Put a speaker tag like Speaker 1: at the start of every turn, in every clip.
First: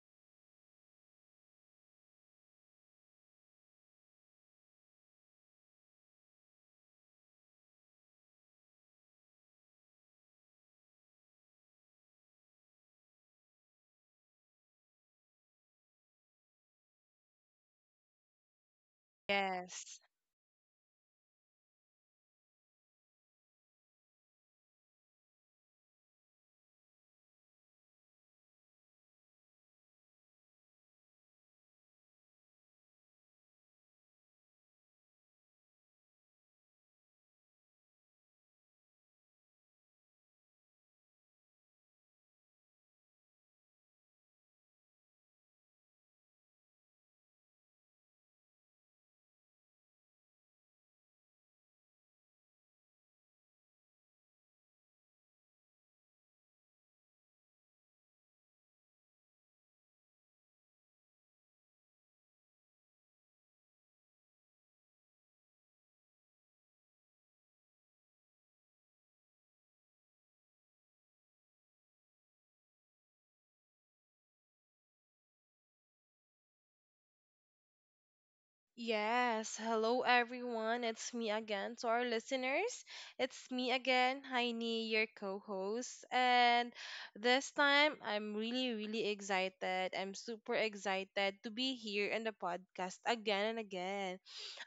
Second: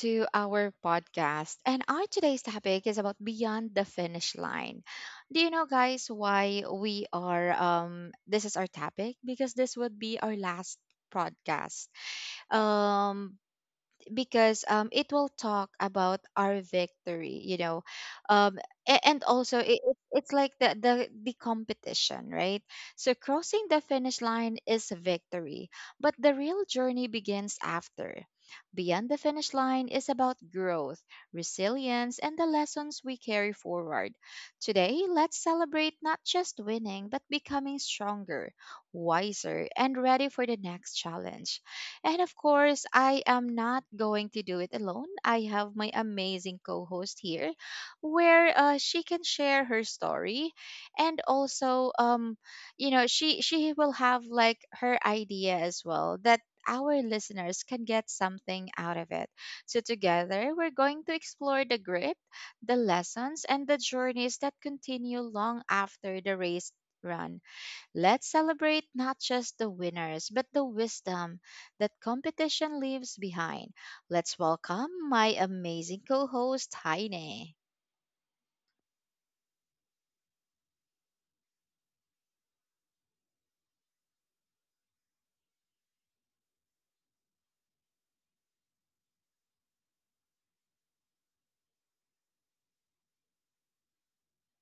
Speaker 1: to our podcast. And our today's topic is about beyond the finish line. Do you know, guys, why we are? This is our topic because this would be our last podcast. Um, because it will talk about our victory, um, and also it, it-
Speaker 2: Yes.
Speaker 1: it's like the competition, right? So crossing the finish line is a victory, but the real journey begins after. Beyond the finish line is about growth, resilience, and the lessons we carry forward. Today, let's celebrate not just winning, but becoming stronger, wiser, and ready for the next challenge. And of course, I am not going to do it alone. I have my amazing co host here where she can share her story and also, she will have like her idea as well that our listeners can get something out of it. So, together, we're going to explore the grit, the lessons, and the journeys that continue long after the race run. Let's celebrate not just the winners, but the wisdom that competition leaves behind. Let's welcome my amazing co host, Heine.
Speaker 2: Yes. Hello, everyone. It's me again to our listeners. It's me again, Heini, your co host. And this time, I'm really, really excited. I'm super excited to be here in the podcast again and again.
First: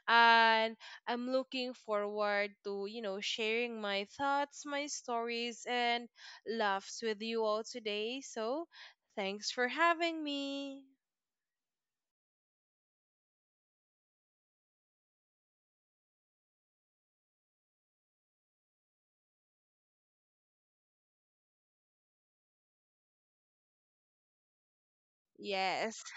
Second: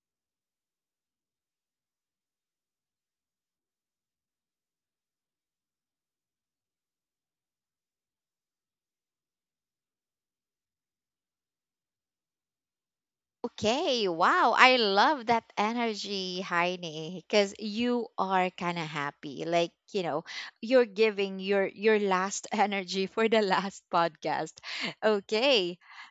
Speaker 2: And I'm looking forward to, you know, sharing my thoughts, my stories, and laughs with you all today. So, thanks for having me.
Speaker 1: Okay, wow, I love that energy, Heine, because you are kind of happy. Like, you're giving your last energy for the last podcast. Okay.
Speaker 2: Yes.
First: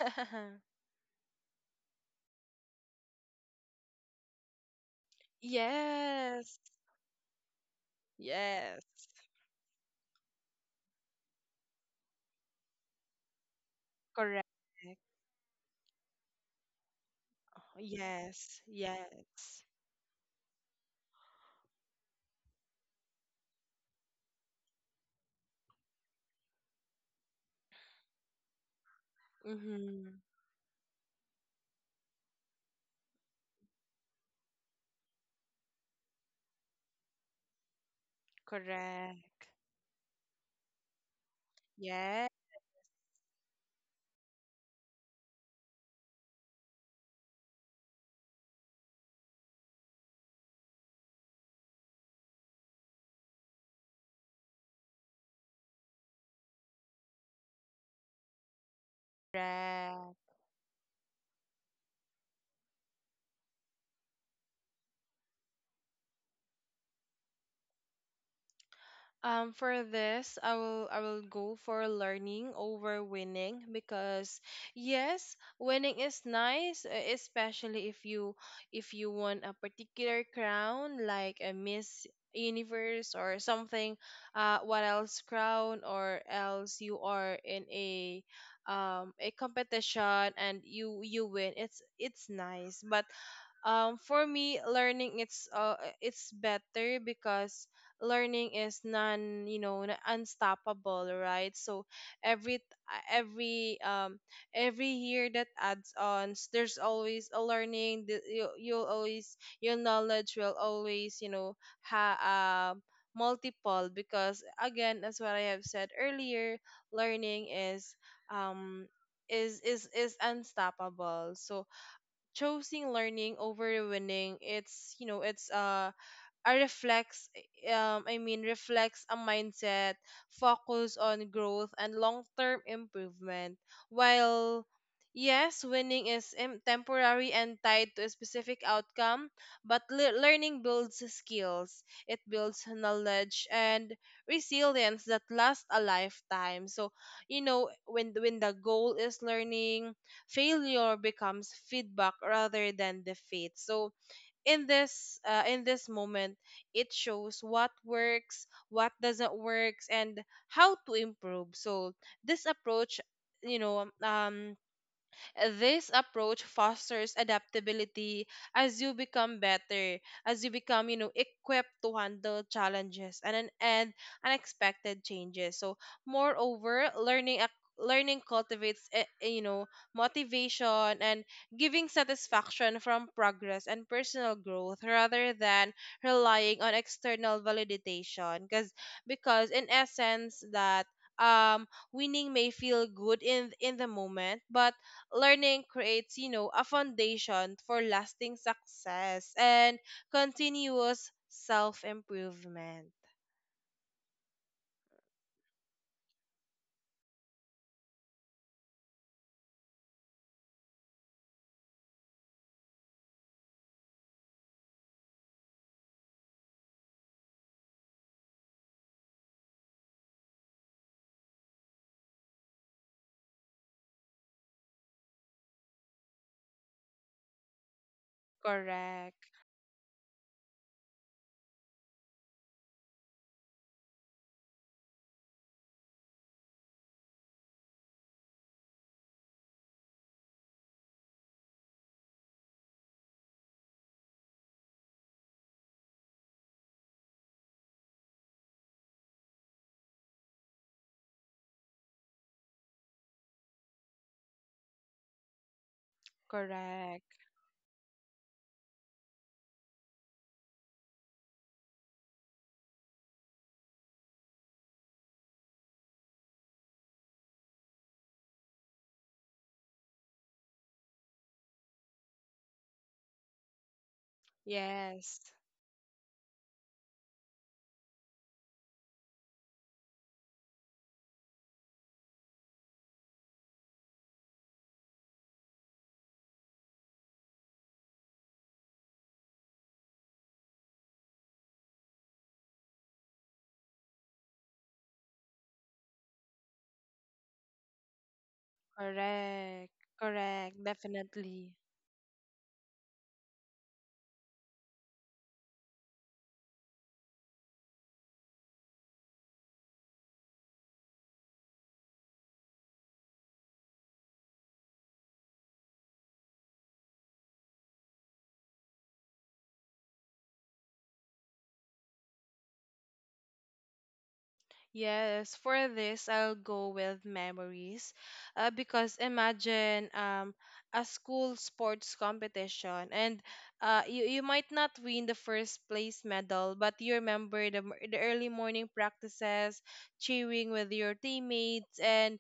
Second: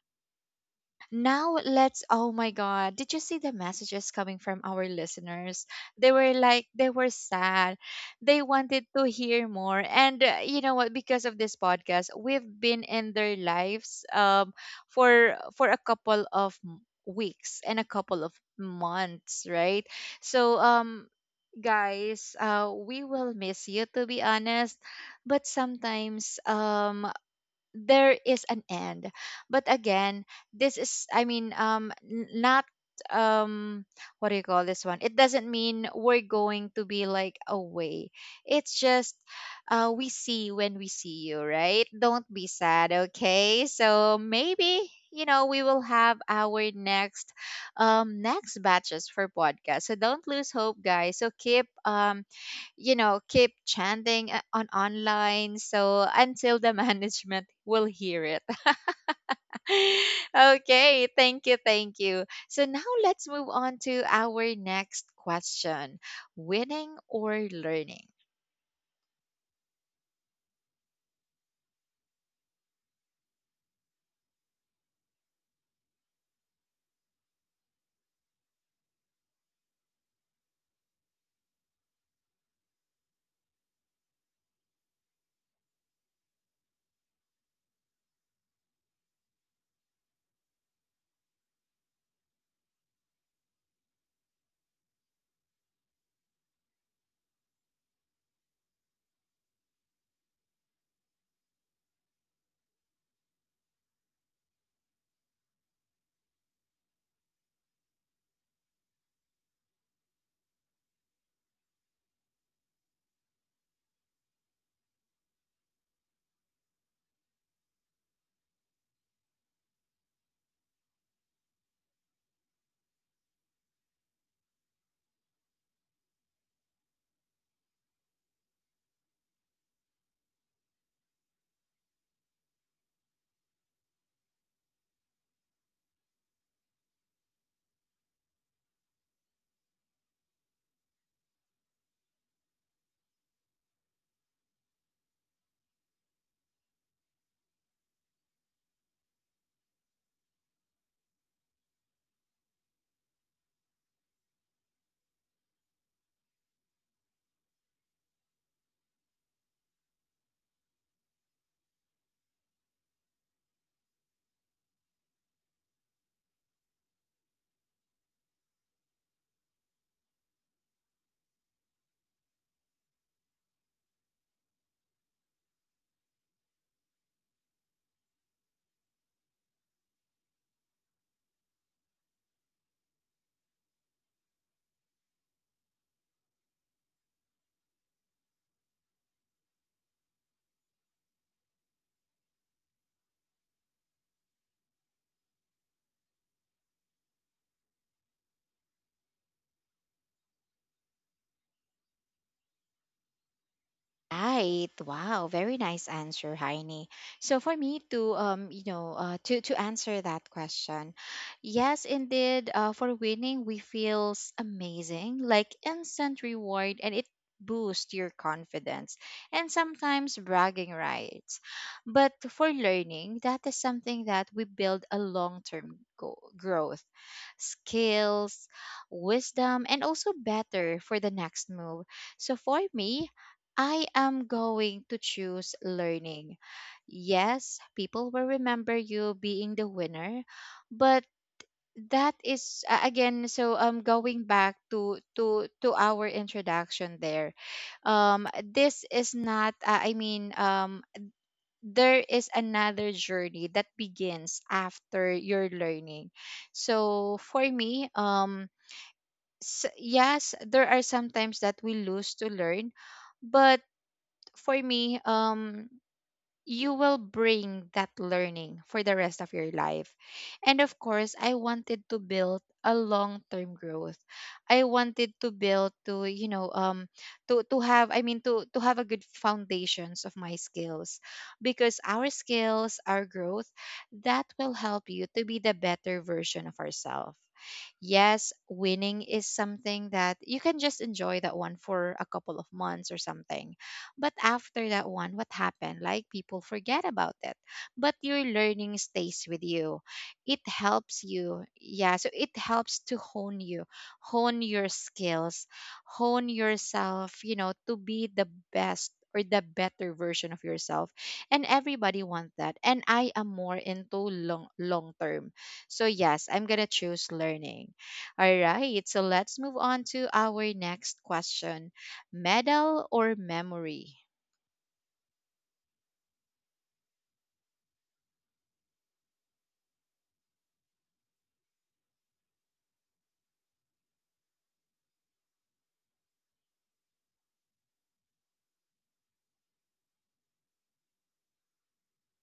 Speaker 1: Now let's Oh my god, did you see the messages coming from our listeners? They were
Speaker 2: Yes,
Speaker 1: like they were sad. They
Speaker 2: yes,
Speaker 1: wanted to hear more. And you know what, because of this podcast, we've been in their lives
Speaker 2: correct.
Speaker 1: for a couple of weeks and a couple of
Speaker 2: Yes,
Speaker 1: months,
Speaker 2: yes.
Speaker 1: right? So, guys, we will miss you, to be honest. But sometimes there is an end. But
Speaker 2: Mm-hmm.
Speaker 1: again, this is, I mean, not, um what do you call this one, it doesn't mean we're going to be like away. It's just,
Speaker 2: Correct.
Speaker 1: we see when we see you, right? Don't
Speaker 2: Yeah.
Speaker 1: be sad. Okay. So maybe, we will have our next batches for podcast. So don't lose hope, guys. So keep chanting on online so until the management will hear it. Okay, thank you, thank you. So now let's move on to our next question: winning or learning?
Speaker 2: For this, I will go for learning over winning because yes, winning is nice, especially if you want a particular crown like a Miss Universe or something, what else crown or else you are in a competition and you win. It's nice, but for me learning it's it's better because learning is non, you know, unstoppable, right? So every t- every every year that adds on, there's always a learning that you, you'll always your knowledge will always you know ha um multiple because again as what I have said earlier learning is um is unstoppable. So choosing learning over winning, it's, you know, it's a reflects, I mean reflects a mindset focus on growth and long-term improvement, while yes winning is temporary and tied to a specific outcome, but learning builds skills, it builds knowledge and resilience that last a lifetime. So you know when the goal is learning, failure becomes feedback rather than defeat. So in this moment, it shows what works, what doesn't works, and how to improve. So this approach, you know, this approach fosters adaptability as you become better, as you become, you know, equipped to handle challenges and an and unexpected changes. So, moreover, learning cultivates, you know, motivation and giving satisfaction from progress and personal growth rather than relying on external validation. Because in essence that, um winning may feel good in the moment, but learning creates, you know, a foundation for lasting success and continuous self improvement.
Speaker 1: Right. Wow. Very nice answer, Heini. So for me to you know, to answer that question, yes, indeed. For winning, we feels amazing, like instant reward, and it boosts your confidence and sometimes bragging rights. But for learning, that is something that we build a long term growth, skills,
Speaker 2: Correct.
Speaker 1: wisdom, and also better for the next move. So for me, I am going to choose learning. Yes, people will remember you being the winner, but that is again. So going back to our introduction there, this is not, I mean, there is another journey that begins after your learning. So
Speaker 2: Correct.
Speaker 1: for me, yes, there are some times that we lose to learn. But for me, you will bring that learning for the rest of your life. And of course, I wanted to build a long-term growth. I wanted to
Speaker 2: Yes.
Speaker 1: build to have, I mean, to have a good foundations of my skills, because our skills, our growth, that will help you to be the better version of ourselves. Yes, winning is something that you can just enjoy that one for a couple of months or something. But after that one, what happened? Like people forget about it. But your learning stays with
Speaker 2: Correct.
Speaker 1: you. It
Speaker 2: Correct.
Speaker 1: helps you.
Speaker 2: Definitely.
Speaker 1: Yeah. So it helps to hone you, hone your skills, hone yourself, to be the best or the better version of yourself. And everybody wants that. And I am more into long term. So yes, I'm gonna choose learning. All right. So let's move on to our next question: medal or memory?
Speaker 2: Yes, for this, I'll go with memories. Because imagine, a school sports competition, and you might not win the first place medal, but you remember the early morning practices, cheering with your teammates, and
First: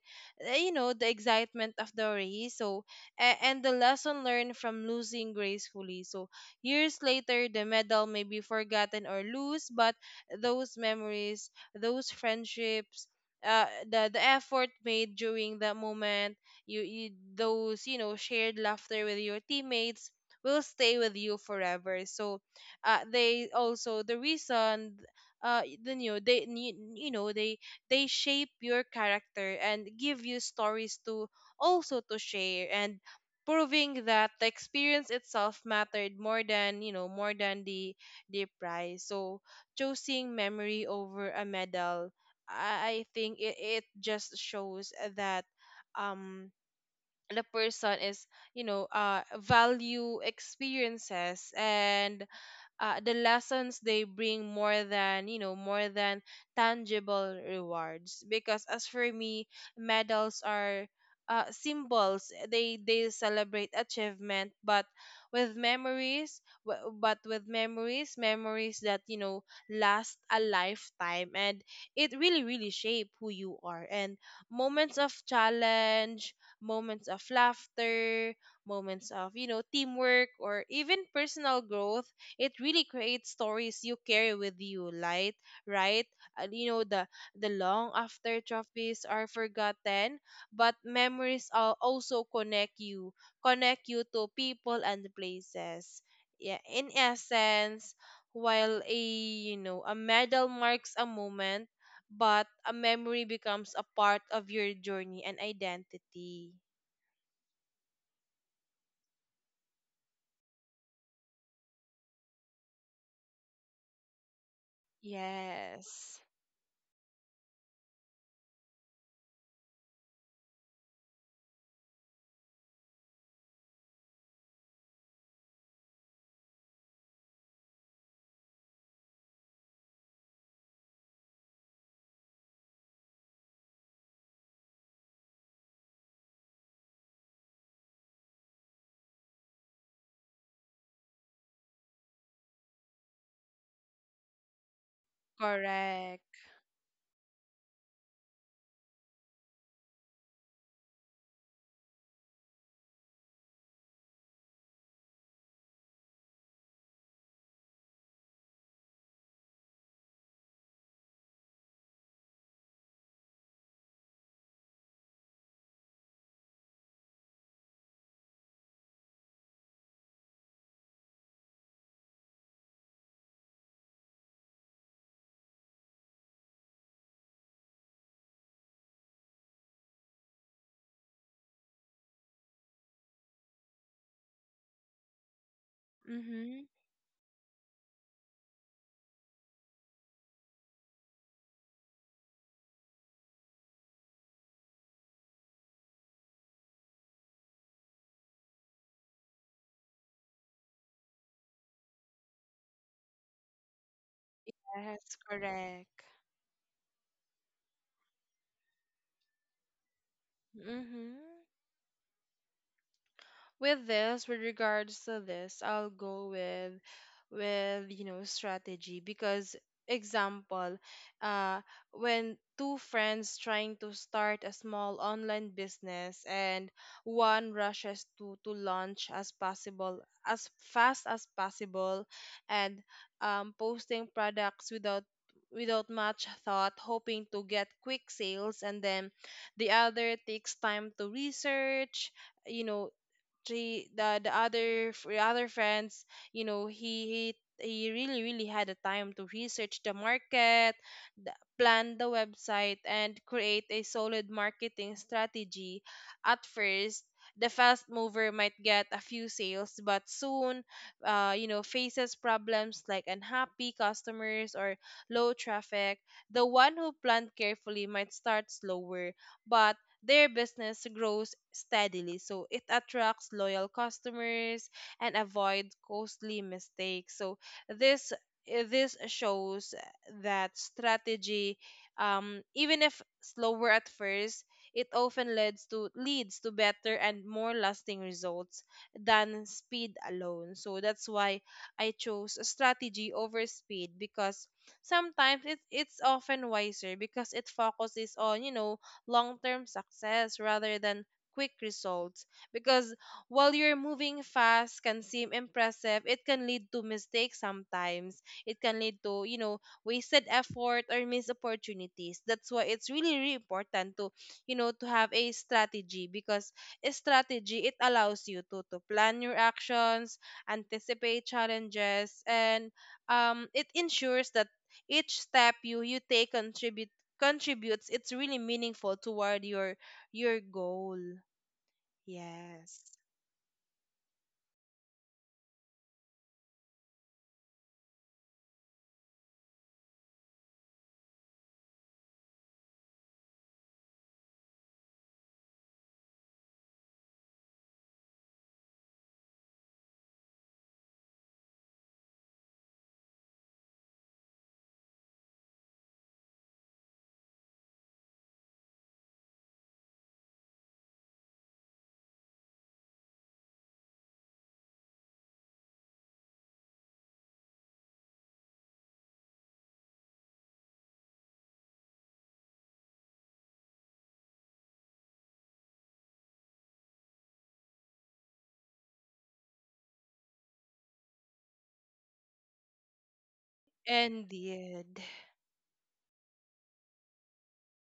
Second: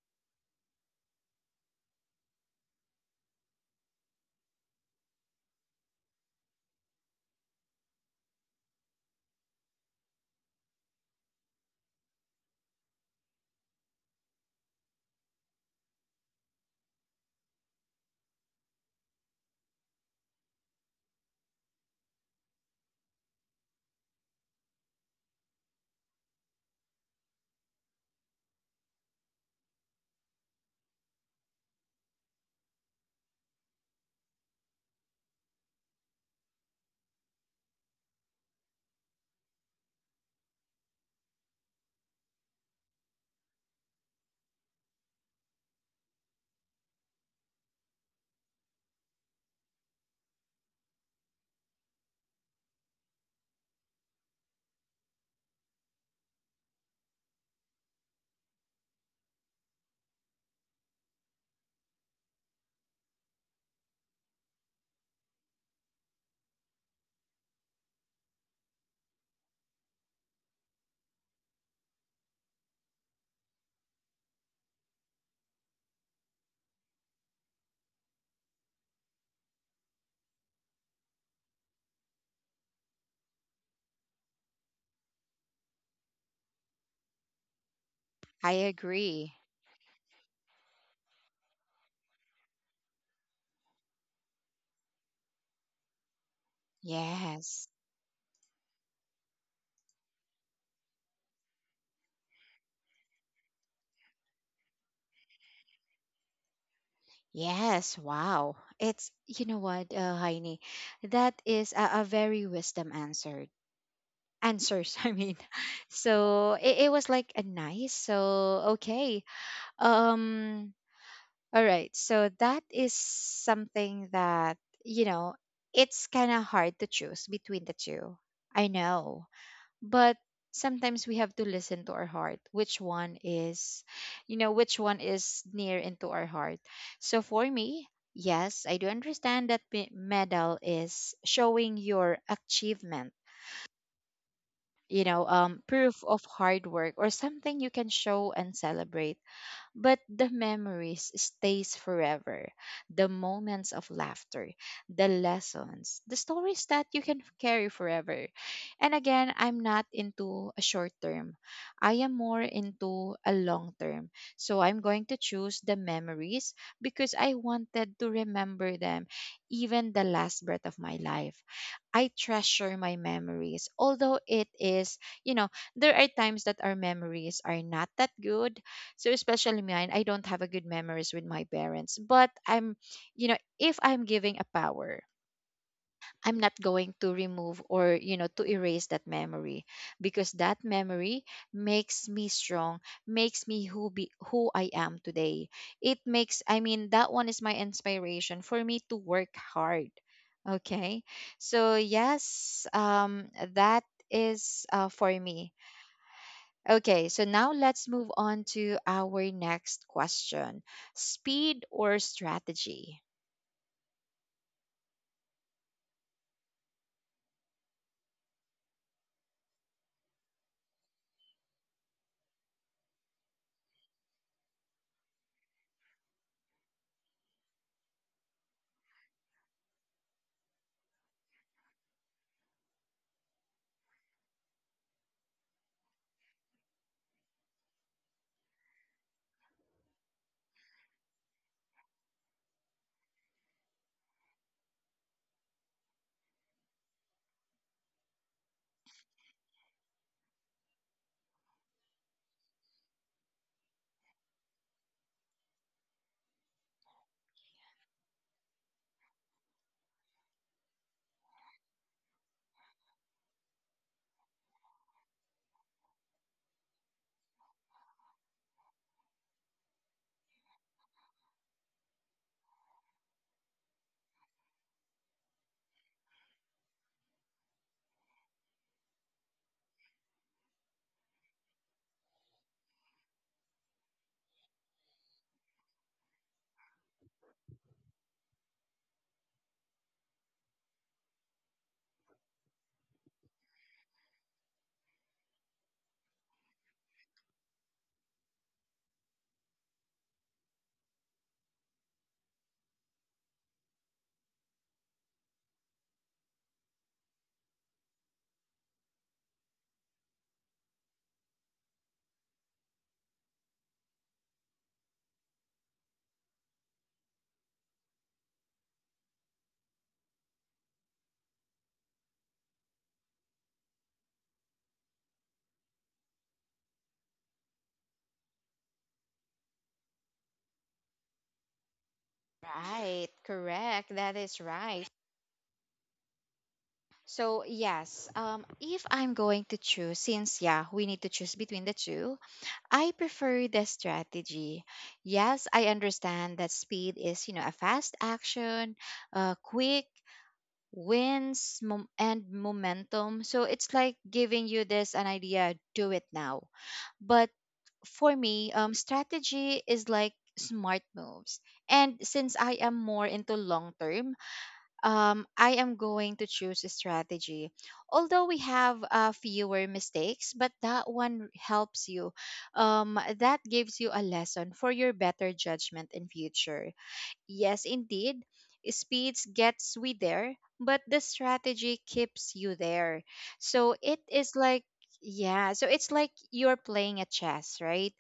Speaker 2: you know, the excitement of the race. So, and the lesson learned from losing gracefully. So, years later, the medal may be forgotten or loose, but those memories, those friendships, the effort made during that moment, you those, you know, shared laughter with your teammates will stay with you forever. So they also the reason then you know they need you know they shape your character and give you stories to also to share, and proving that the experience itself mattered more than, you know, more than the prize. So choosing memory over a medal, I think it just shows that um the person is, you know, value experiences and the lessons they bring more than, you know, more than tangible rewards. Because as for me, medals are symbols, they celebrate achievement. But with memories, memories that, you know, last a lifetime and it really really shape who you are. And moments of challenge, moments of laughter, moments of, you know, teamwork or even personal growth, it really creates stories you carry with you, light, right? And you know the long after
Speaker 1: I
Speaker 2: trophies
Speaker 1: agree.
Speaker 2: are forgotten, but memories al- also connect you to people and places. Yeah, in
Speaker 1: Yes.
Speaker 2: essence, while a, you know, a medal marks a moment, but a memory becomes a part of your journey and identity.
Speaker 1: Yes. Wow. It's, you know what, Heini, that is a very wisdom answered. Answers, I mean.
Speaker 2: Yes.
Speaker 1: So it was like a nice. So, okay. Um, all right. So that is something that, you know, it's kind of hard to choose between the two. I know. But sometimes we have to listen to our heart, which one is near into our heart. So for me, yes, I do understand that medal is showing your achievement, proof of
Speaker 2: Correct.
Speaker 1: hard work or something you can show and celebrate. But the memories stays forever, the moments of laughter, the lessons, the stories that you can carry forever. And again, I'm not into a short term, I am more into a long term. So I'm going to choose the memories, because I wanted to remember them, even the last breath of my life. I treasure my memories. Although it is, you know, there are times that our memories are not that good. So especially mine, I don't have a good memories with my parents. But I'm, if I'm giving a power, I'm not
Speaker 2: Mm-hmm.
Speaker 1: going to remove or, to erase that memory, because that memory makes me strong, makes me who I am today. It makes, I mean, that one is my inspiration for me to work hard. Okay. So yes, that is, for
Speaker 2: Yes,
Speaker 1: me.
Speaker 2: correct.
Speaker 1: Okay, so now let's move on to our next question:
Speaker 2: Mm-hmm.
Speaker 1: speed or strategy?
Speaker 2: With this, with regards to this, I'll go with, you know, strategy. Because example, uh, when two friends trying to start a small online business, and one rushes to launch as possible, as fast as possible, and, posting products without much thought, hoping to get quick sales. And then the other takes time to research, you know, three the other other friends, you know, he he really really had the time to research the market, plan the website and create a solid marketing strategy. At first, the fast mover might get a few sales, but soon you know, faces problems like unhappy customers or low traffic. The one who planned carefully might start slower, but their business grows steadily, so it attracts loyal customers and avoid costly mistakes. So this, this shows that strategy, even if slower at first, it often leads to better and more lasting results than speed alone. So that's why I chose a strategy over speed, because sometimes it's often wiser because it focuses on, you know, long term success rather than quick results. Because while you're moving fast can seem impressive, it can lead to mistakes sometimes. It can lead to, you know, wasted effort or missed opportunities. That's why it's really, really important to, you know, to have a strategy. Because a strategy, it allows you to plan your actions, anticipate challenges, and it ensures that each step you take contributes, it's really meaningful toward your goal. Yes,
Speaker 1: Right, correct. That is right. So, yes, if I'm going to choose, since yeah, we need to choose between the two, I prefer the strategy. Yes, I understand that speed is, a fast action, quick wins, and momentum. So it's like giving you this an idea, do it now. But for me, strategy is like smart moves. And since I am more into long term, I am going to choose a strategy. Although we have fewer mistakes, but that one helps you. That gives you a lesson for your better judgment in future. Yes, indeed. Speeds gets we there, but the strategy keeps you there. So it is like,
Speaker 2: indeed.
Speaker 1: yeah, so it's like you're playing a chess, right?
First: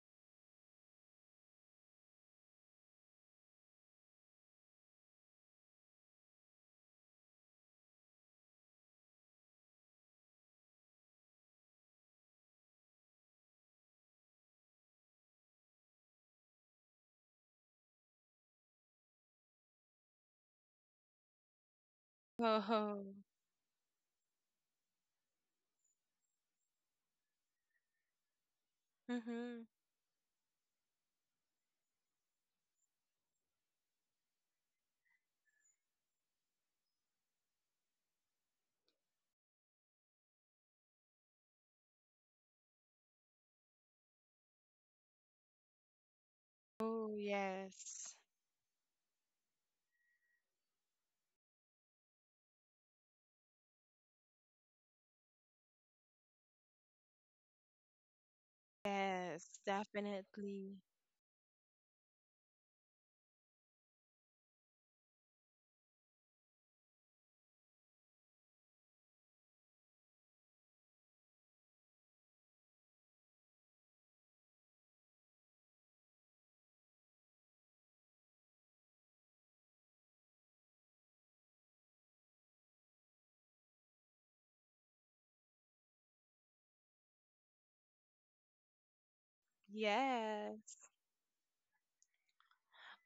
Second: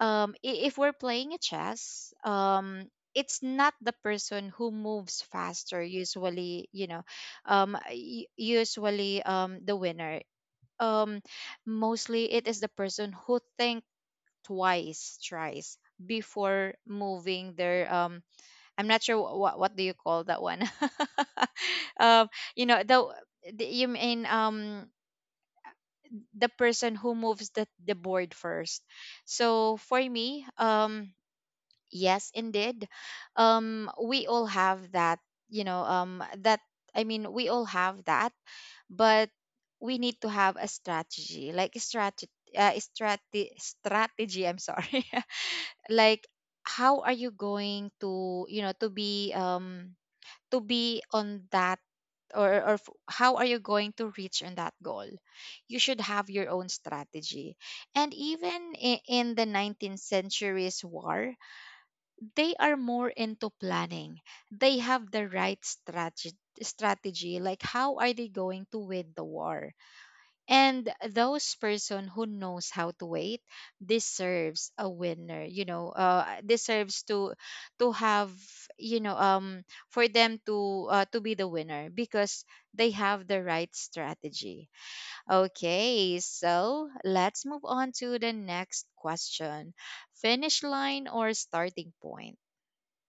Speaker 1: If we're playing a chess, it's not the person who moves faster usually, you know, y- usually the winner. Um, mostly it is the person who think twice, thrice before moving their I'm not sure what do you call that one. um, you know
Speaker 2: Oh.
Speaker 1: the, the you mean the person who moves the board first.
Speaker 2: Mm-hmm.
Speaker 1: So for me, yes, indeed, we all have that. You know, um, that I mean, we all have that, but we need to have a strategy, like a strategy, strategy. I'm sorry, like, how
Speaker 2: Oh,
Speaker 1: are you going
Speaker 2: yes.
Speaker 1: to, to be on that, how are you going to reach on that goal. You should have your own strategy, and even in the
Speaker 2: Yes,
Speaker 1: 19th
Speaker 2: definitely.
Speaker 1: century's war, they are more into planning, they have the right strategy, like how are they going to win the war. And those person who knows how to wait deserves a winner, deserves to have, you know um for them to be the winner, because they have the right strategy. Okay, so let's move on to the next question: finish
Speaker 2: Yes.
Speaker 1: line or starting point?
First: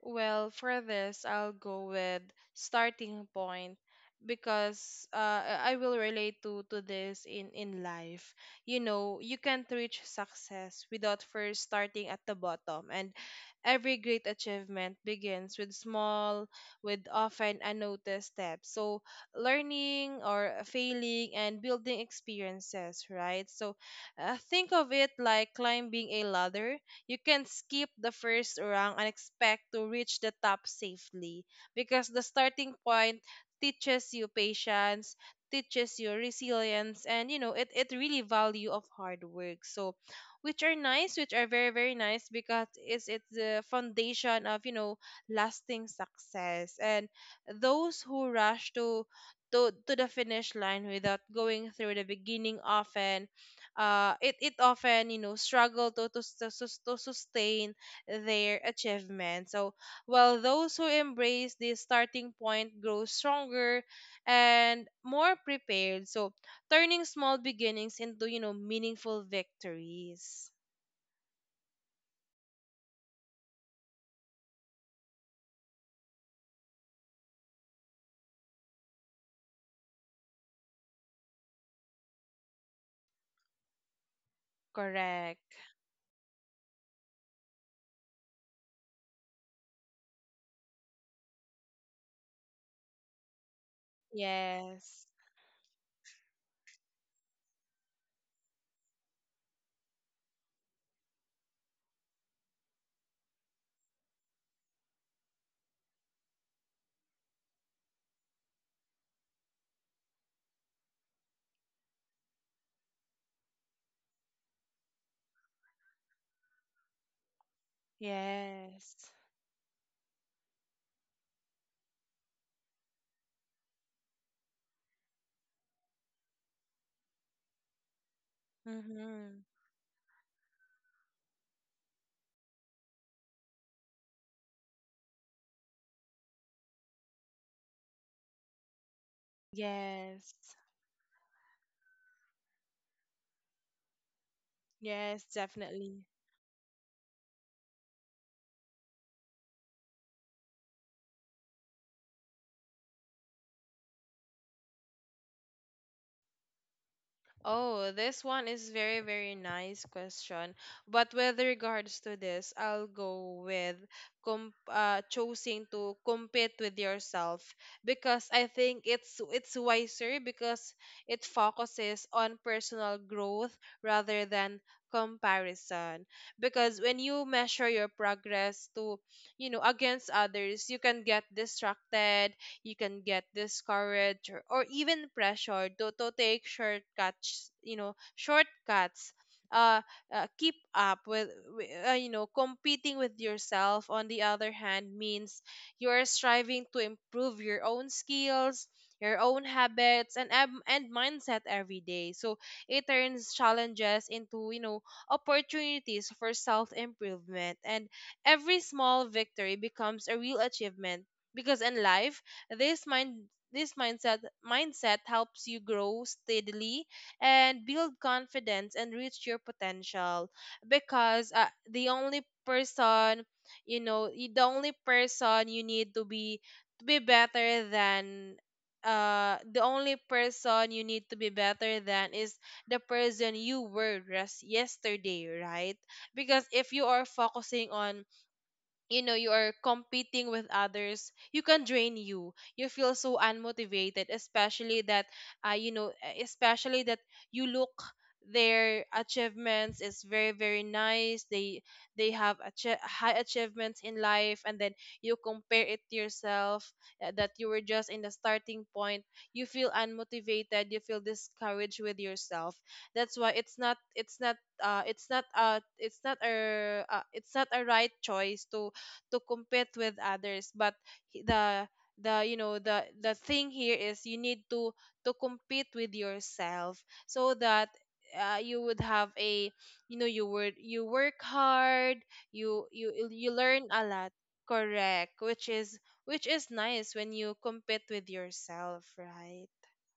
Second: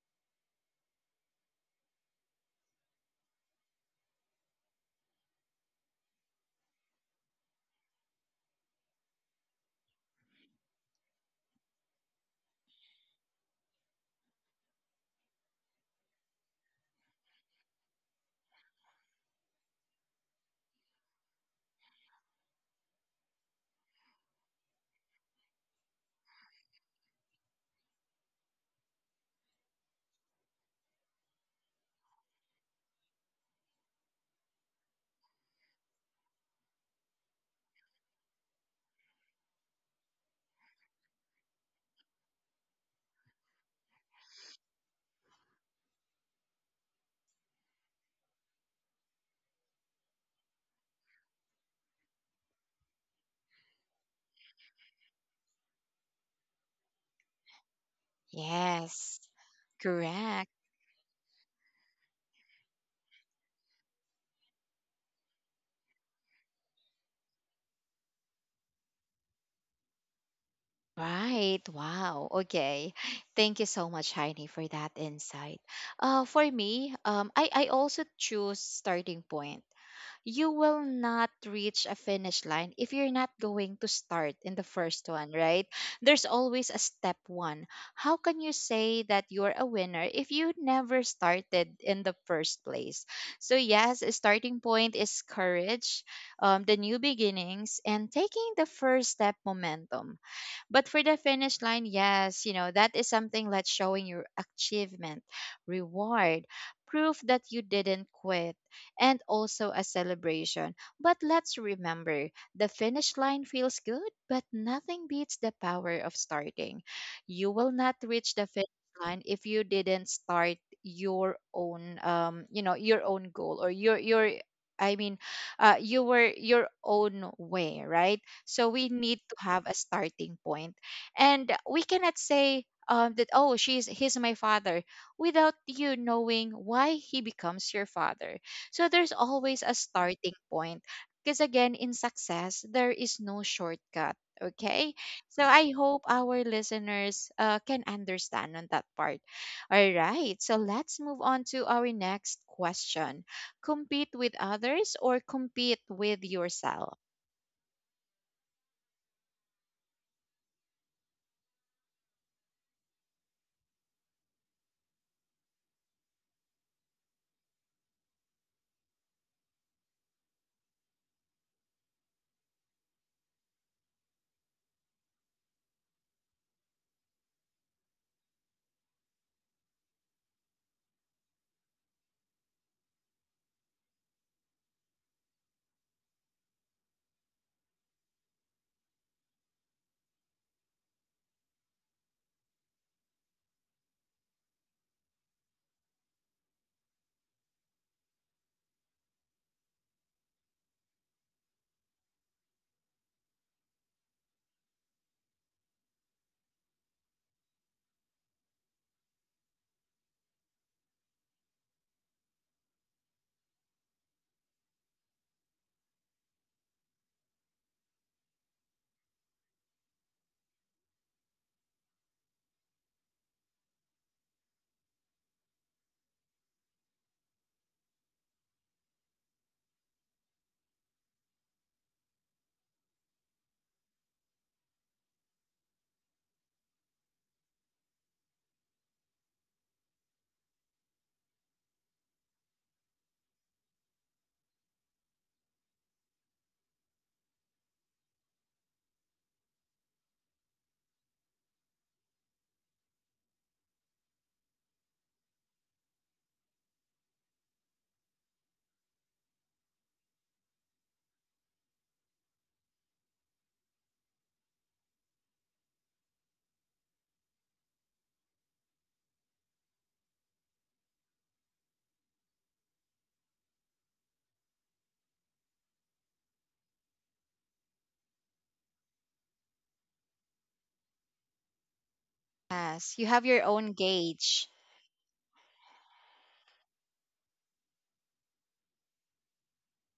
Speaker 2: Well, for this, I'll go with starting point, because I will relate to this in life. You know, you can't reach success without first starting at the bottom, and every great achievement begins with small, with often unnoticed steps. So, learning or failing and building experiences, right? So, think of it like climbing a ladder. You can skip the first rung and expect to reach the top safely, because the starting point teaches you patience, teaches you resilience, and, you know, it really value of hard work. So which are nice, which are very, very nice, because it's the foundation of, you know, lasting success. And those who rush to to the finish line without going through the beginning often it often, you know, struggle to to sustain their
Speaker 1: Yes,
Speaker 2: achievement. So while
Speaker 1: correct.
Speaker 2: those who embrace this starting point grow stronger and more prepared. So turning small beginnings into, you know, meaningful victories.
Speaker 1: Right. Wow. Okay. Thank you so much, Heini, for that insight. For me, I also choose starting point. You will not reach a finish line if you're not going to start in the first one,
Speaker 2: Correct.
Speaker 1: right? There's always a step one. How can you say that you're a winner if you never started in the first place? So, yes, a starting point
Speaker 2: Yes.
Speaker 1: is courage, the new beginnings, and taking the first step momentum. But for the finish line, yes, that is something like showing your achievement, reward, proof that you didn't quit, and also a celebration. But let's remember, the finish line feels good, but nothing beats the power of starting. You will not reach the finish
Speaker 2: Yes.
Speaker 1: line if you didn't start your own goal or your, I mean, you were your own way, right? So we need to
Speaker 2: Mm-hmm.
Speaker 1: have a starting point. And we cannot say, that, oh, she's he's my father without you knowing why he becomes your father. So there's always a
Speaker 2: Yes.
Speaker 1: starting point. Because again, in success, there is no shortcut. Okay.
Speaker 2: Yes,
Speaker 1: So I
Speaker 2: definitely.
Speaker 1: hope our listeners can understand on that part. All right. So let's move on to our next question: compete with others or compete with yourself?
Speaker 2: Oh, this one is very, very nice question. But with regards to this, I'll go with com choosing to compete with yourself, because I think it's wiser because it focuses on personal growth rather than comparison. Because when you measure your progress to, you know, against others, you can get distracted, you can get discouraged, or even pressured to take shortcuts, you know, shortcuts uh, keep up with wi- you know, competing with yourself on the other hand means you're striving to improve your own skills, your own habits, and mindset every day. So it turns challenges into, you know, opportunities for self improvement, and every small victory becomes a real achievement. Because in life this mindset helps you grow steadily and build confidence and reach your potential. Because the only person, you know, the only person you need to be, to be better than the only person you need to be better than is the person you were just yesterday, right? Because if you are focusing on, you know, you are competing with others, you can drain you, you feel so unmotivated, especially that you know, especially that you look their achievements is very very nice, they have high achievements in life, and then you compare it to yourself that you were just in the starting point, you feel unmotivated, you feel discouraged with yourself. That's why it's not it's not it's not it's not a it's not a right choice to compete with others. But he- the the you know, the thing here is you need to compete with yourself, so that you would have a, you know, you would you work hard, you you
Speaker 1: Yes, you have
Speaker 2: you
Speaker 1: your
Speaker 2: learn
Speaker 1: own
Speaker 2: a lot.
Speaker 1: gauge.
Speaker 2: Correct, which is nice when you compete with yourself, right?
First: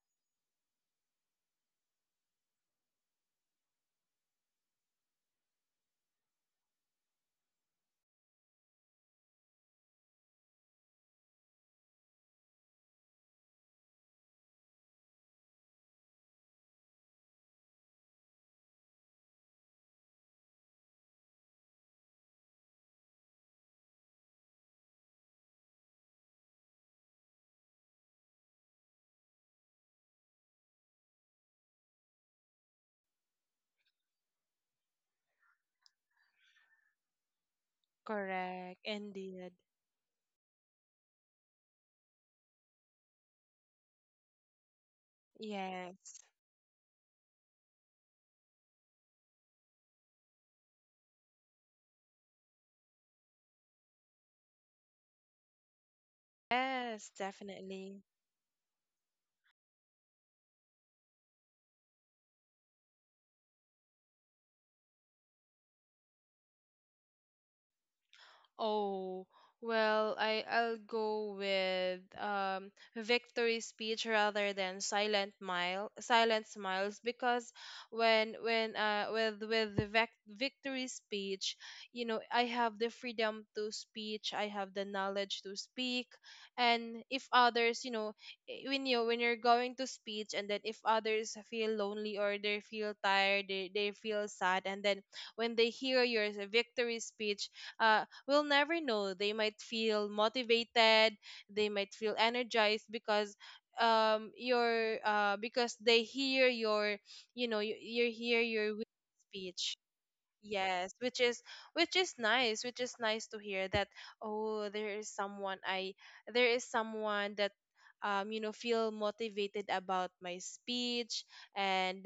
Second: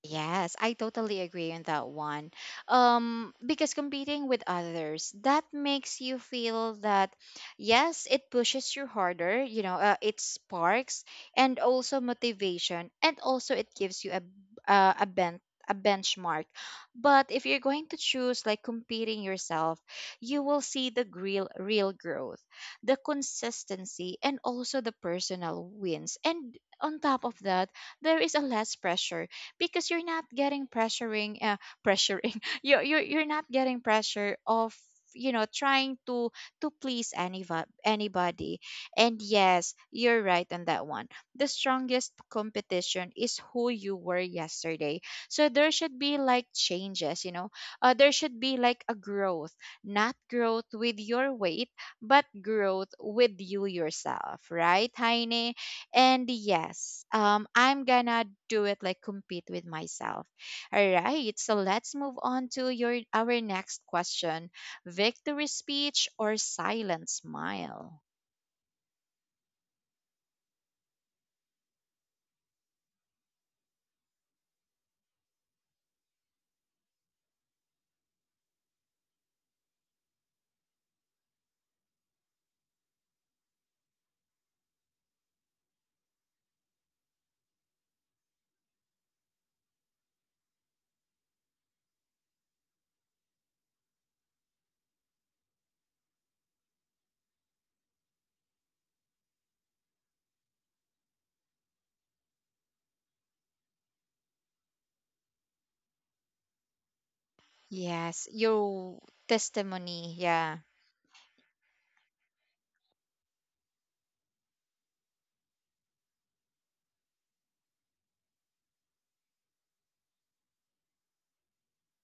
Speaker 1: Yes, I totally agree on that one. Because competing with others, that makes you feel that, yes, it pushes you harder, it sparks and also motivation, and also it gives you a bent a benchmark. But if you're going to choose like competing yourself, you will see the real growth, the consistency, and also the personal wins. And on top of that, there is a less pressure because you're not getting pressuring you're not getting pressure of trying to please anybody.
Speaker 2: Correct,
Speaker 1: And
Speaker 2: indeed.
Speaker 1: yes, you're right on that one. The strongest competition is who you were yesterday, so there should be
Speaker 2: Yes.
Speaker 1: like changes, there should be like a growth, not growth with your weight, but growth with you yourself, right, Heine? And yes,
Speaker 2: Yes,
Speaker 1: I'm
Speaker 2: definitely.
Speaker 1: gonna do it like compete with myself. All right, so let's move on to your our next question: victory speech or silent smile?
Speaker 2: Oh, well, I'll go with, um, victory speech rather than silent smiles. Because when with the vec victory speech, you know, I have the freedom to speech, I have the knowledge to speak. And if others, you know, when you when you're going to speech, and then if others feel lonely or they feel tired, they feel sad, and then when they hear your victory speech we'll never know. They might feel motivated, they might feel energized because your because they hear your you
Speaker 1: Yes,
Speaker 2: hear your
Speaker 1: your
Speaker 2: speech.
Speaker 1: testimony. Yeah,
Speaker 2: Yes, which is, which is nice, which is nice to hear that, oh, there is someone I There is someone that, feel motivated about my speech. and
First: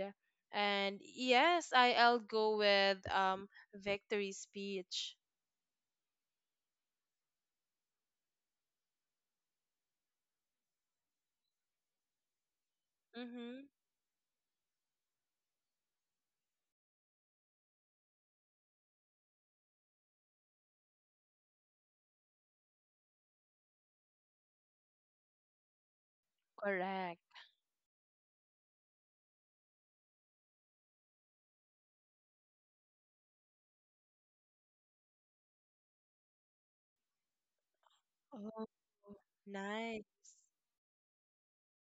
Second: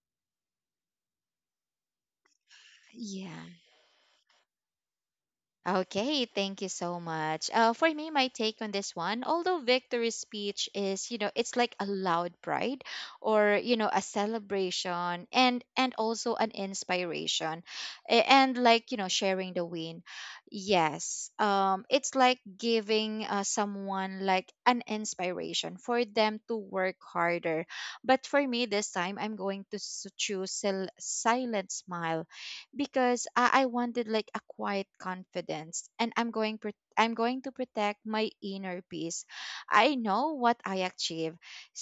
Speaker 2: and yes, I'll go with
Speaker 1: yeah.
Speaker 2: victory speech.
Speaker 1: Okay, thank you so much. For me, my take on this one, although victory speech is, you know, it's like a loud pride or,
Speaker 2: Mm-hmm.
Speaker 1: you know, a celebration and also an inspiration and like, you know, sharing the win. Yes. It's like giving someone like an inspiration for them to work
Speaker 2: Correct.
Speaker 1: harder. But for me this time, I'm going to choose silent smile because I wanted like a quiet confidence, and I'm going to protect my
Speaker 2: Oh,
Speaker 1: inner peace. I
Speaker 2: nice.
Speaker 1: know what I achieve.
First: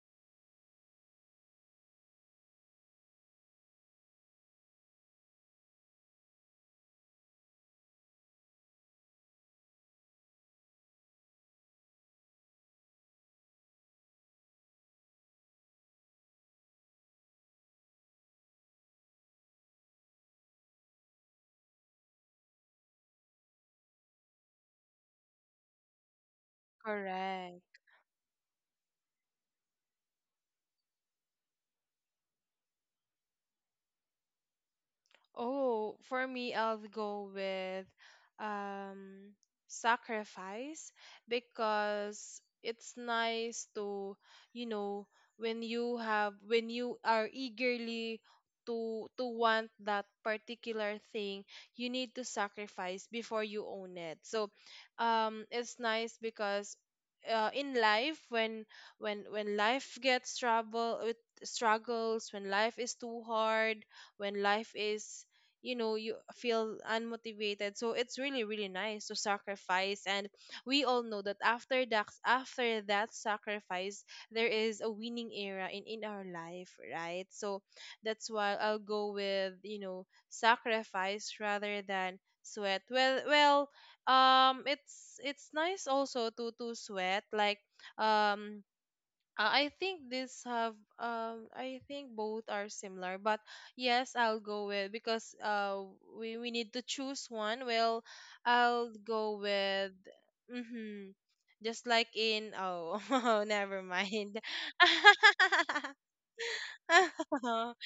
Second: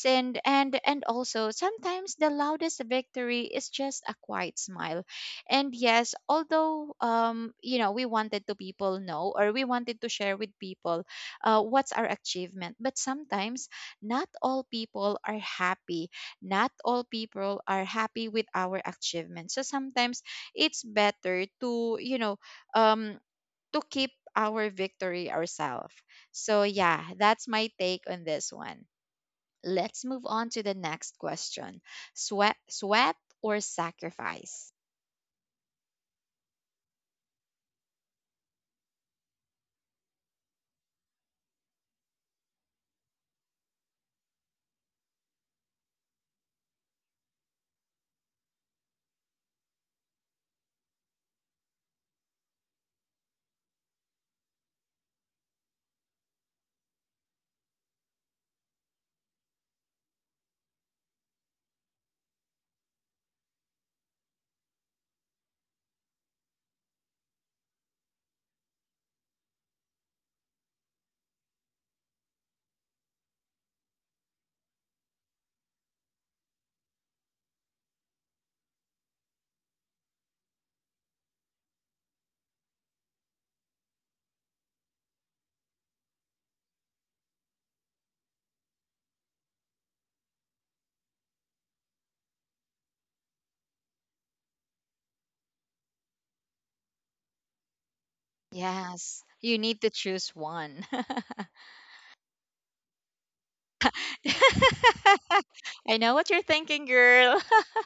Speaker 1: And also sometimes the loudest victory is just a quiet smile. And yes, although you know we wanted to people know, or we wanted to share with people what's our achievement, but sometimes not all people are happy. Not all people are happy with our achievement. So sometimes it's better to, um to keep our victory ourselves. So yeah, that's my
Speaker 2: Correct.
Speaker 1: take on this one. Let's move on to the next question: sweat or sacrifice?
Speaker 2: Oh, for me, I'll go with um, sacrifice, because it's nice to, you know, when you have, when you are eagerly to want that particular thing, you need to sacrifice before you own it. So, it's nice because in life when when life gets trouble with struggles, when life is too hard, when life is, you know, you feel unmotivated, so it's really, really nice to sacrifice. And we all know that after that sacrifice there is a winning era in our life, right? So that's why I'll go with, you know, sacrifice rather than sweat. Well, it's nice also to sweat, like, um I think this have, I think both are similar, but yes, I'll go with, because we need to choose one. Well, I'll
Speaker 1: Yes,
Speaker 2: go
Speaker 1: you need to
Speaker 2: with,
Speaker 1: choose one.
Speaker 2: mm-hmm, just like in, oh never mind.
Speaker 1: I know what you're thinking, girl.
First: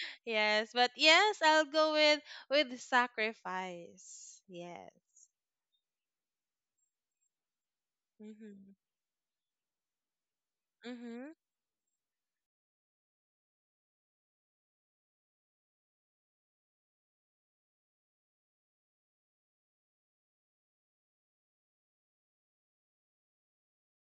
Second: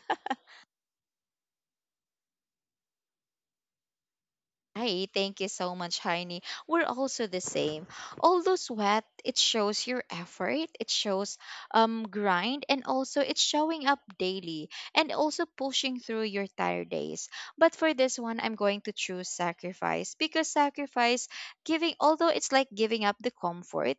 Speaker 2: Yes, but yes, I'll go with sacrifice, yes.
Speaker 1: Hi, thank you so much, Heini. We're also the same. Although
Speaker 2: Mm-hmm.
Speaker 1: sweat, it shows your effort, it
Speaker 2: Mm-hmm.
Speaker 1: shows grind, and also it's showing up daily and also pushing through your tired days. But for this one, I'm going to choose sacrifice because sacrifice giving, although it's like giving up the comfort,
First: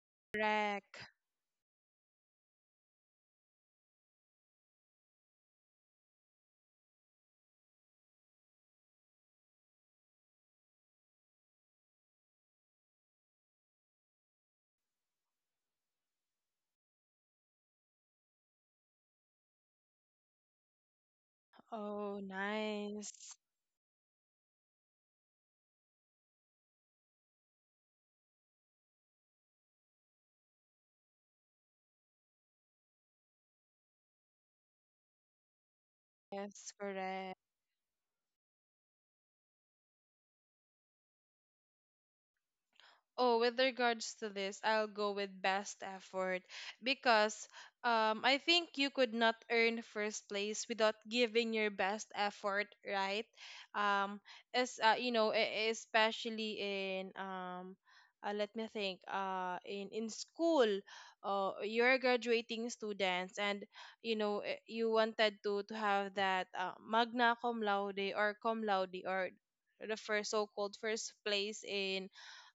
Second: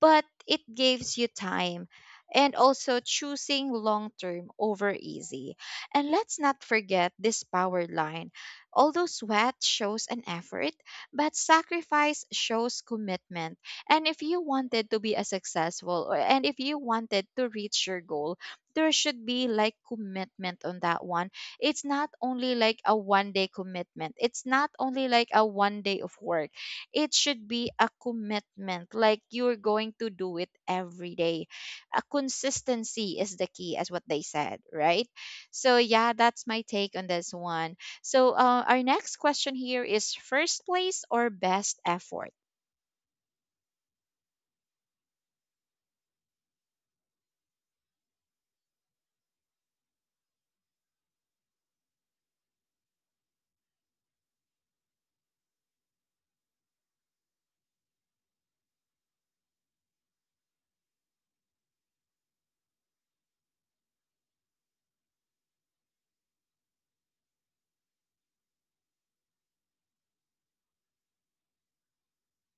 Speaker 1: but it
Speaker 2: Correct.
Speaker 1: gives you time. And also choosing long term over easy. And let's not forget this power line. Although sweat shows an effort, but sacrifice shows commitment. And if you wanted to be a successful, or and if you wanted to reach your goal, there should be like commitment on that one. It's not
Speaker 2: Oh,
Speaker 1: only like a one
Speaker 2: nice.
Speaker 1: day commitment. It's not only like a one day of work. It should be a commitment like you're going to do it every day. A consistency is the key as what they said, right? So yeah, that's my
Speaker 2: Yes,
Speaker 1: take on this
Speaker 2: correct.
Speaker 1: one. So, our next question here is: first place or best effort?
Speaker 2: Oh, with regards to this, I'll go with best effort, because, I think you could not earn first place without giving your best effort, right? Um, as you know, especially in, let me think, in school, you're graduating students, and you know, you wanted to have that, magna cum laude or cum laude, or the first so-called first place in,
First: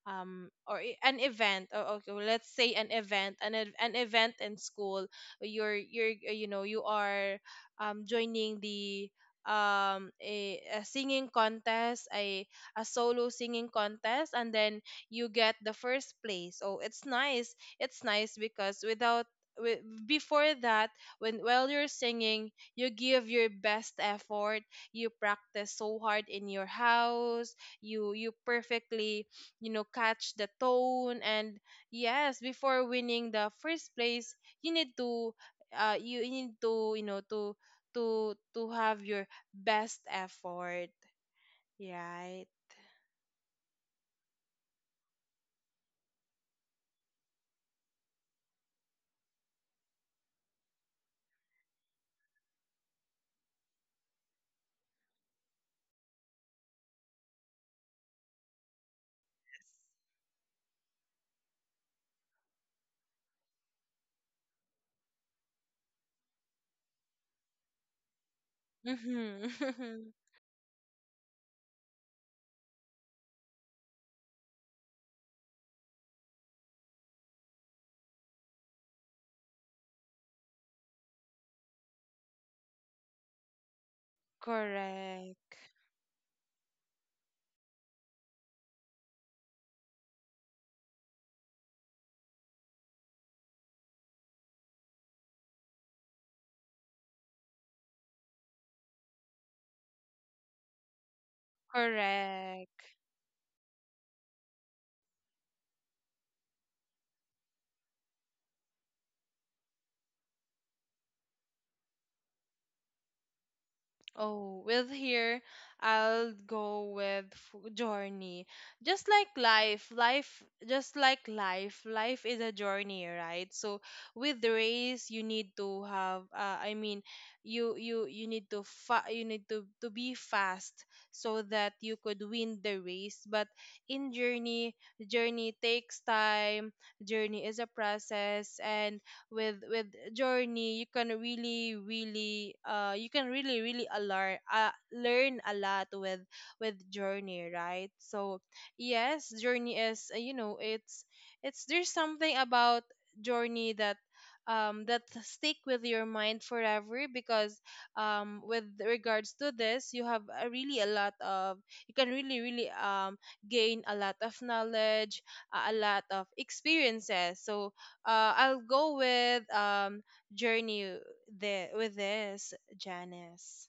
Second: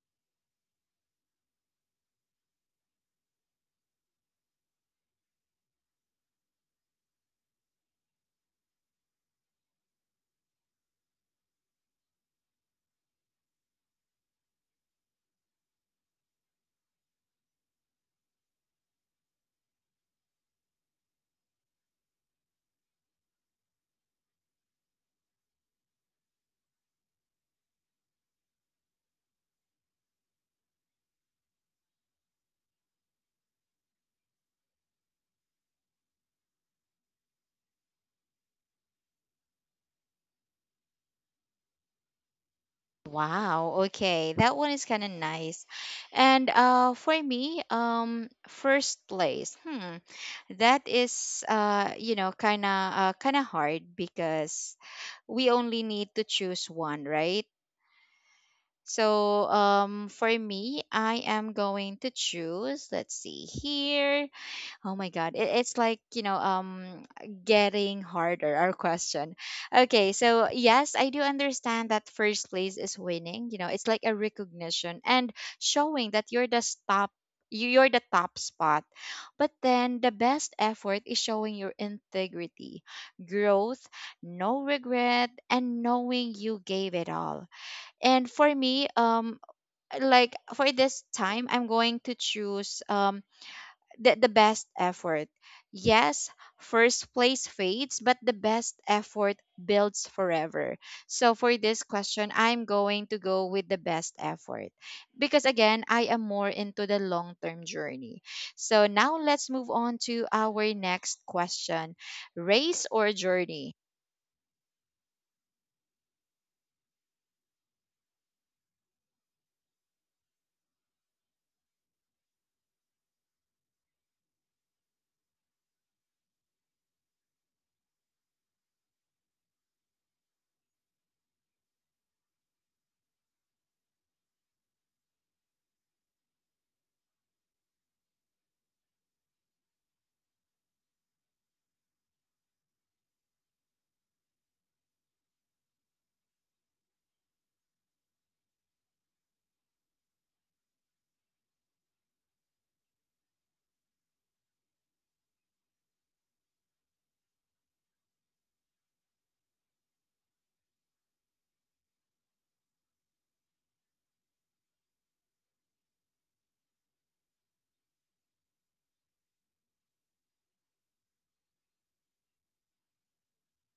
Speaker 2: an event, or, okay, well, let's say an event, an event in school. You're you know, you are joining the, a singing contest, a solo singing contest, and then you get the first place. So it's nice, it's nice because without, before that, when, while you're singing, you give your best effort, you practice so hard in your house, you perfectly, you know, catch the tone. And yes, before winning the first place, you need to, you need to, you know, to to have your best effort, right?
Speaker 1: Wow, okay. That one is kind of nice. And for me, first place. Hmm. That is you know, kind of hard because we only need to choose one, right? So, for me, I am going to choose, let's see here. Oh my God. It's like, you know, getting harder, our question.
Speaker 2: Mhm.
Speaker 1: Okay, so yes, I do understand that first place is winning. You know, it's like a recognition and showing that you're the top, you're the top spot. But then the best effort is showing your integrity, growth, no regret,
Speaker 2: Correct.
Speaker 1: and knowing you gave it all. And for me, like for this time, I'm going to choose the best effort. Yes, first place fades, but the best effort builds forever. So for this question, I'm
Speaker 2: Correct.
Speaker 1: going to go with the best effort because again, I am more into the long term journey. So now let's move on to our next question: race or journey?
Speaker 2: Oh, with here, I'll go with journey. Just like life, life is a journey, right? So with the race, you need to have, I mean, you need to you need to be fast so that you could win the race. But in journey, journey takes time. Journey is a process. And with, journey you can really, really, you can really, really alarm learn a lot with journey, right? So yes, journey is, you know, it's, there's something about journey that, that stick with your mind forever, because, with regards to this, you have a really a lot of, you can really, really, gain a lot of knowledge, a lot of experiences. So I'll go with, journey, the, with this, Janice.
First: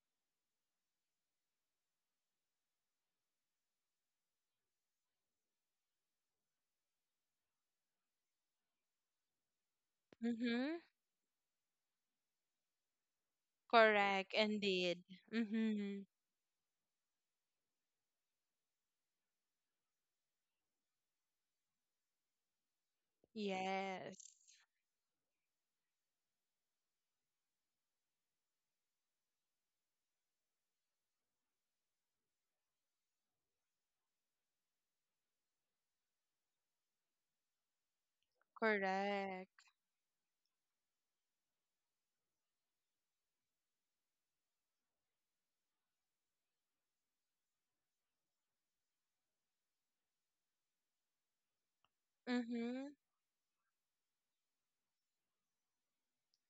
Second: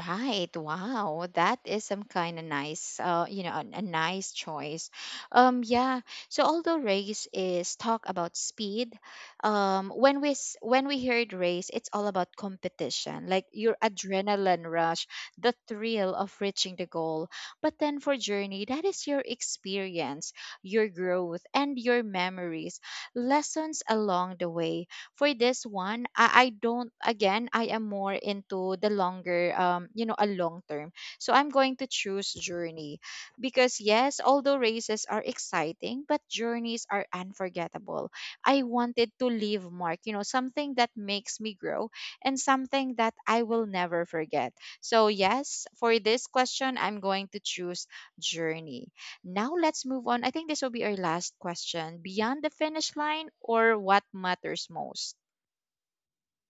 Speaker 1: Right. Wow. That is some kind of nice, you know, a nice choice. Yeah. So although race is talk about speed, when
Speaker 2: Mm-hmm.
Speaker 1: when we heard race, it's all about competition, like your
Speaker 2: Correct,
Speaker 1: adrenaline
Speaker 2: indeed.
Speaker 1: rush, the
Speaker 2: Mm-hmm.
Speaker 1: thrill of reaching the goal. But then for journey, that is your experience, your growth, and your memories, lessons
Speaker 2: Yes.
Speaker 1: along the way. For this one, I don't, again, I am more into the longer, you know, a long term. So I'm going to choose journey because yes, although races are exciting, but journeys are unforgettable. I wanted to
Speaker 2: Correct.
Speaker 1: leave mark, you know, something that makes me grow and something that I will never forget. So yes, for this question, I'm going to choose journey. Now let's move on. I think this will be our last question. Beyond the
Speaker 2: Mm-hmm.
Speaker 1: finish line or what matters most?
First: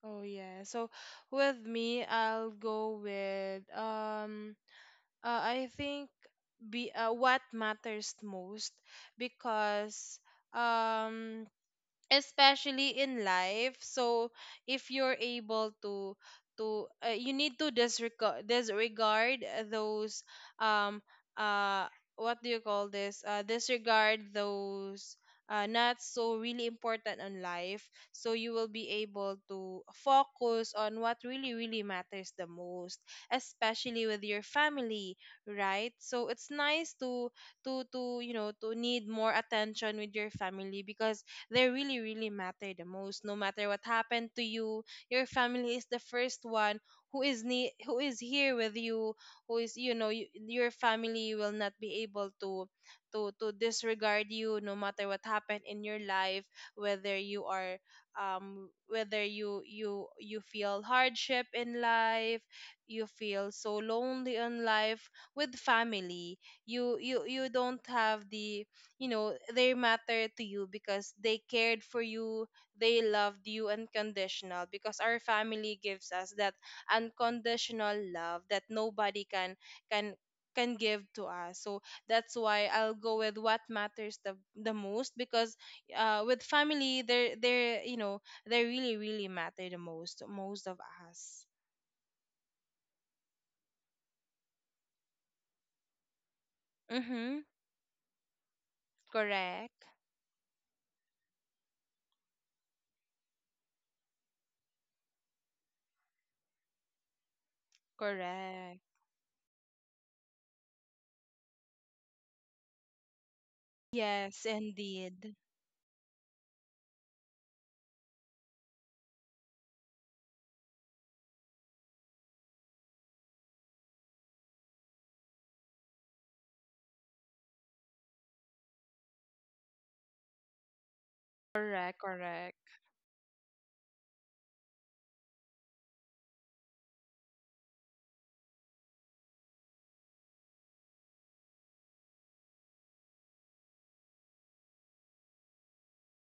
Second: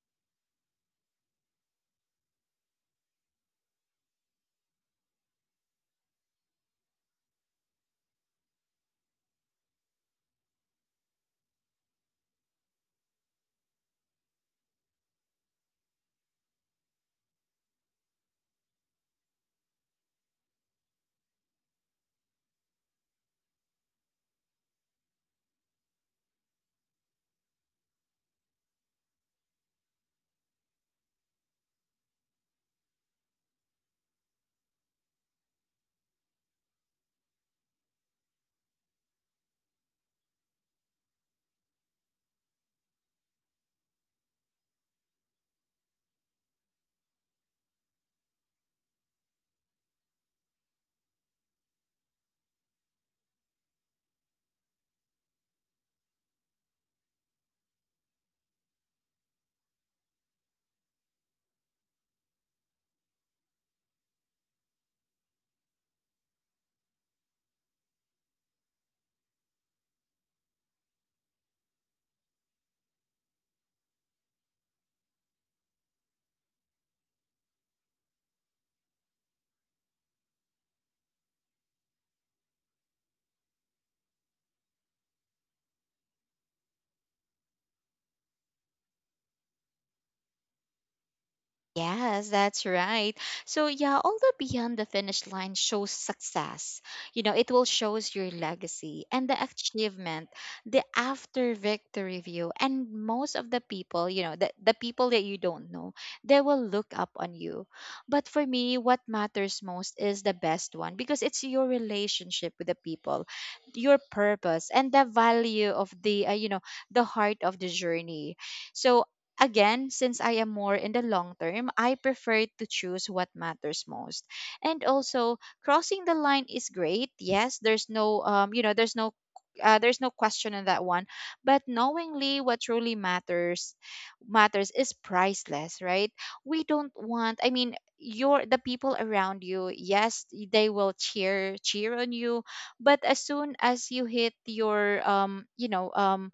Speaker 2: Oh yeah. So with me, I'll go with, I think, be what matters most, because, um especially in life. So if you're able to you need to disregard those, um uh what do you call this, disregard those not so really important in life, so you will be able to focus on what really, really matters the most, especially with your family, right? So it's nice to, you know, to need more attention with your family, because they really, really matter the most. No matter what happened to you, your family is the first one who is, who is here with you, who is, you know, you, your family will not be able to, to disregard you, no matter what happened in your life, whether you are, whether you feel hardship in life, you feel so lonely in life. With family, you don't have the, you know, they matter to you because they cared for you, they loved you unconditional, because our family gives us that unconditional love that nobody can can give to us. So that's why I'll go with what matters the most, because, with family they're, you know, they really, really matter the most, most of us.
Speaker 1: Yes, that's right. So yeah, all the beyond the finish line shows success. You
Speaker 2: Mm-hmm.
Speaker 1: know, it will shows your legacy and the
Speaker 2: Correct.
Speaker 1: achievement, the after victory view. And most of the people, you know, the people that you don't know, they will look up on you. But for
Speaker 2: Correct.
Speaker 1: me, what matters most is the best one because it's your relationship with the people, your
Speaker 2: Yes,
Speaker 1: purpose and the
Speaker 2: indeed.
Speaker 1: value of the, you know, the heart of the journey. So again, since I am more in the long term, I prefer to choose what matters most. And also, crossing the line is great. Yes, there's no you know, there's no question on that one, but
Speaker 2: Correct.
Speaker 1: knowingly
Speaker 2: Correct.
Speaker 1: what truly matters is priceless, right? We don't want, I mean, your, the people around you, yes, they will cheer on you, but as soon as you hit your, um you know um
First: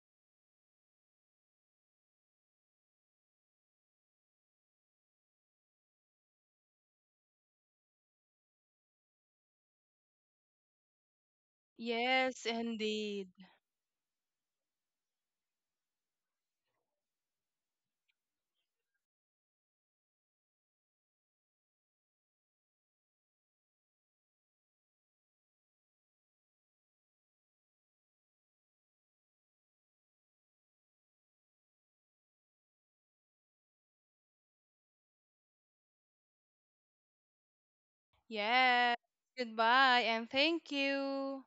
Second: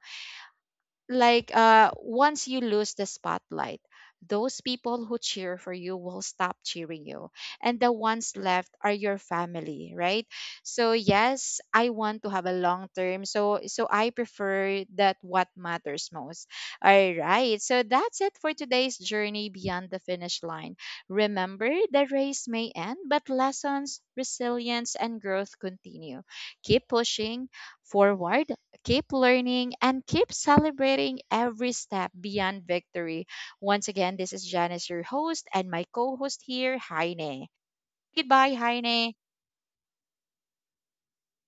Speaker 1: like uh once you lose the spotlight, those people who cheer for you will stop cheering you, and the ones left are your family, right? So yes, I want to
Speaker 2: Yes,
Speaker 1: have a long term,
Speaker 2: indeed.
Speaker 1: so I prefer that what matters most. All right, so that's it for today's journey beyond the finish line. Remember, the race may end, but lessons, resilience, and growth continue. Keep pushing forward, keep learning, and keep celebrating every step beyond victory. Once again, this is Janice, your host, and my co host here, Heine. Goodbye,
Speaker 2: Yes.
Speaker 1: Heine.
Speaker 2: Goodbye and thank you.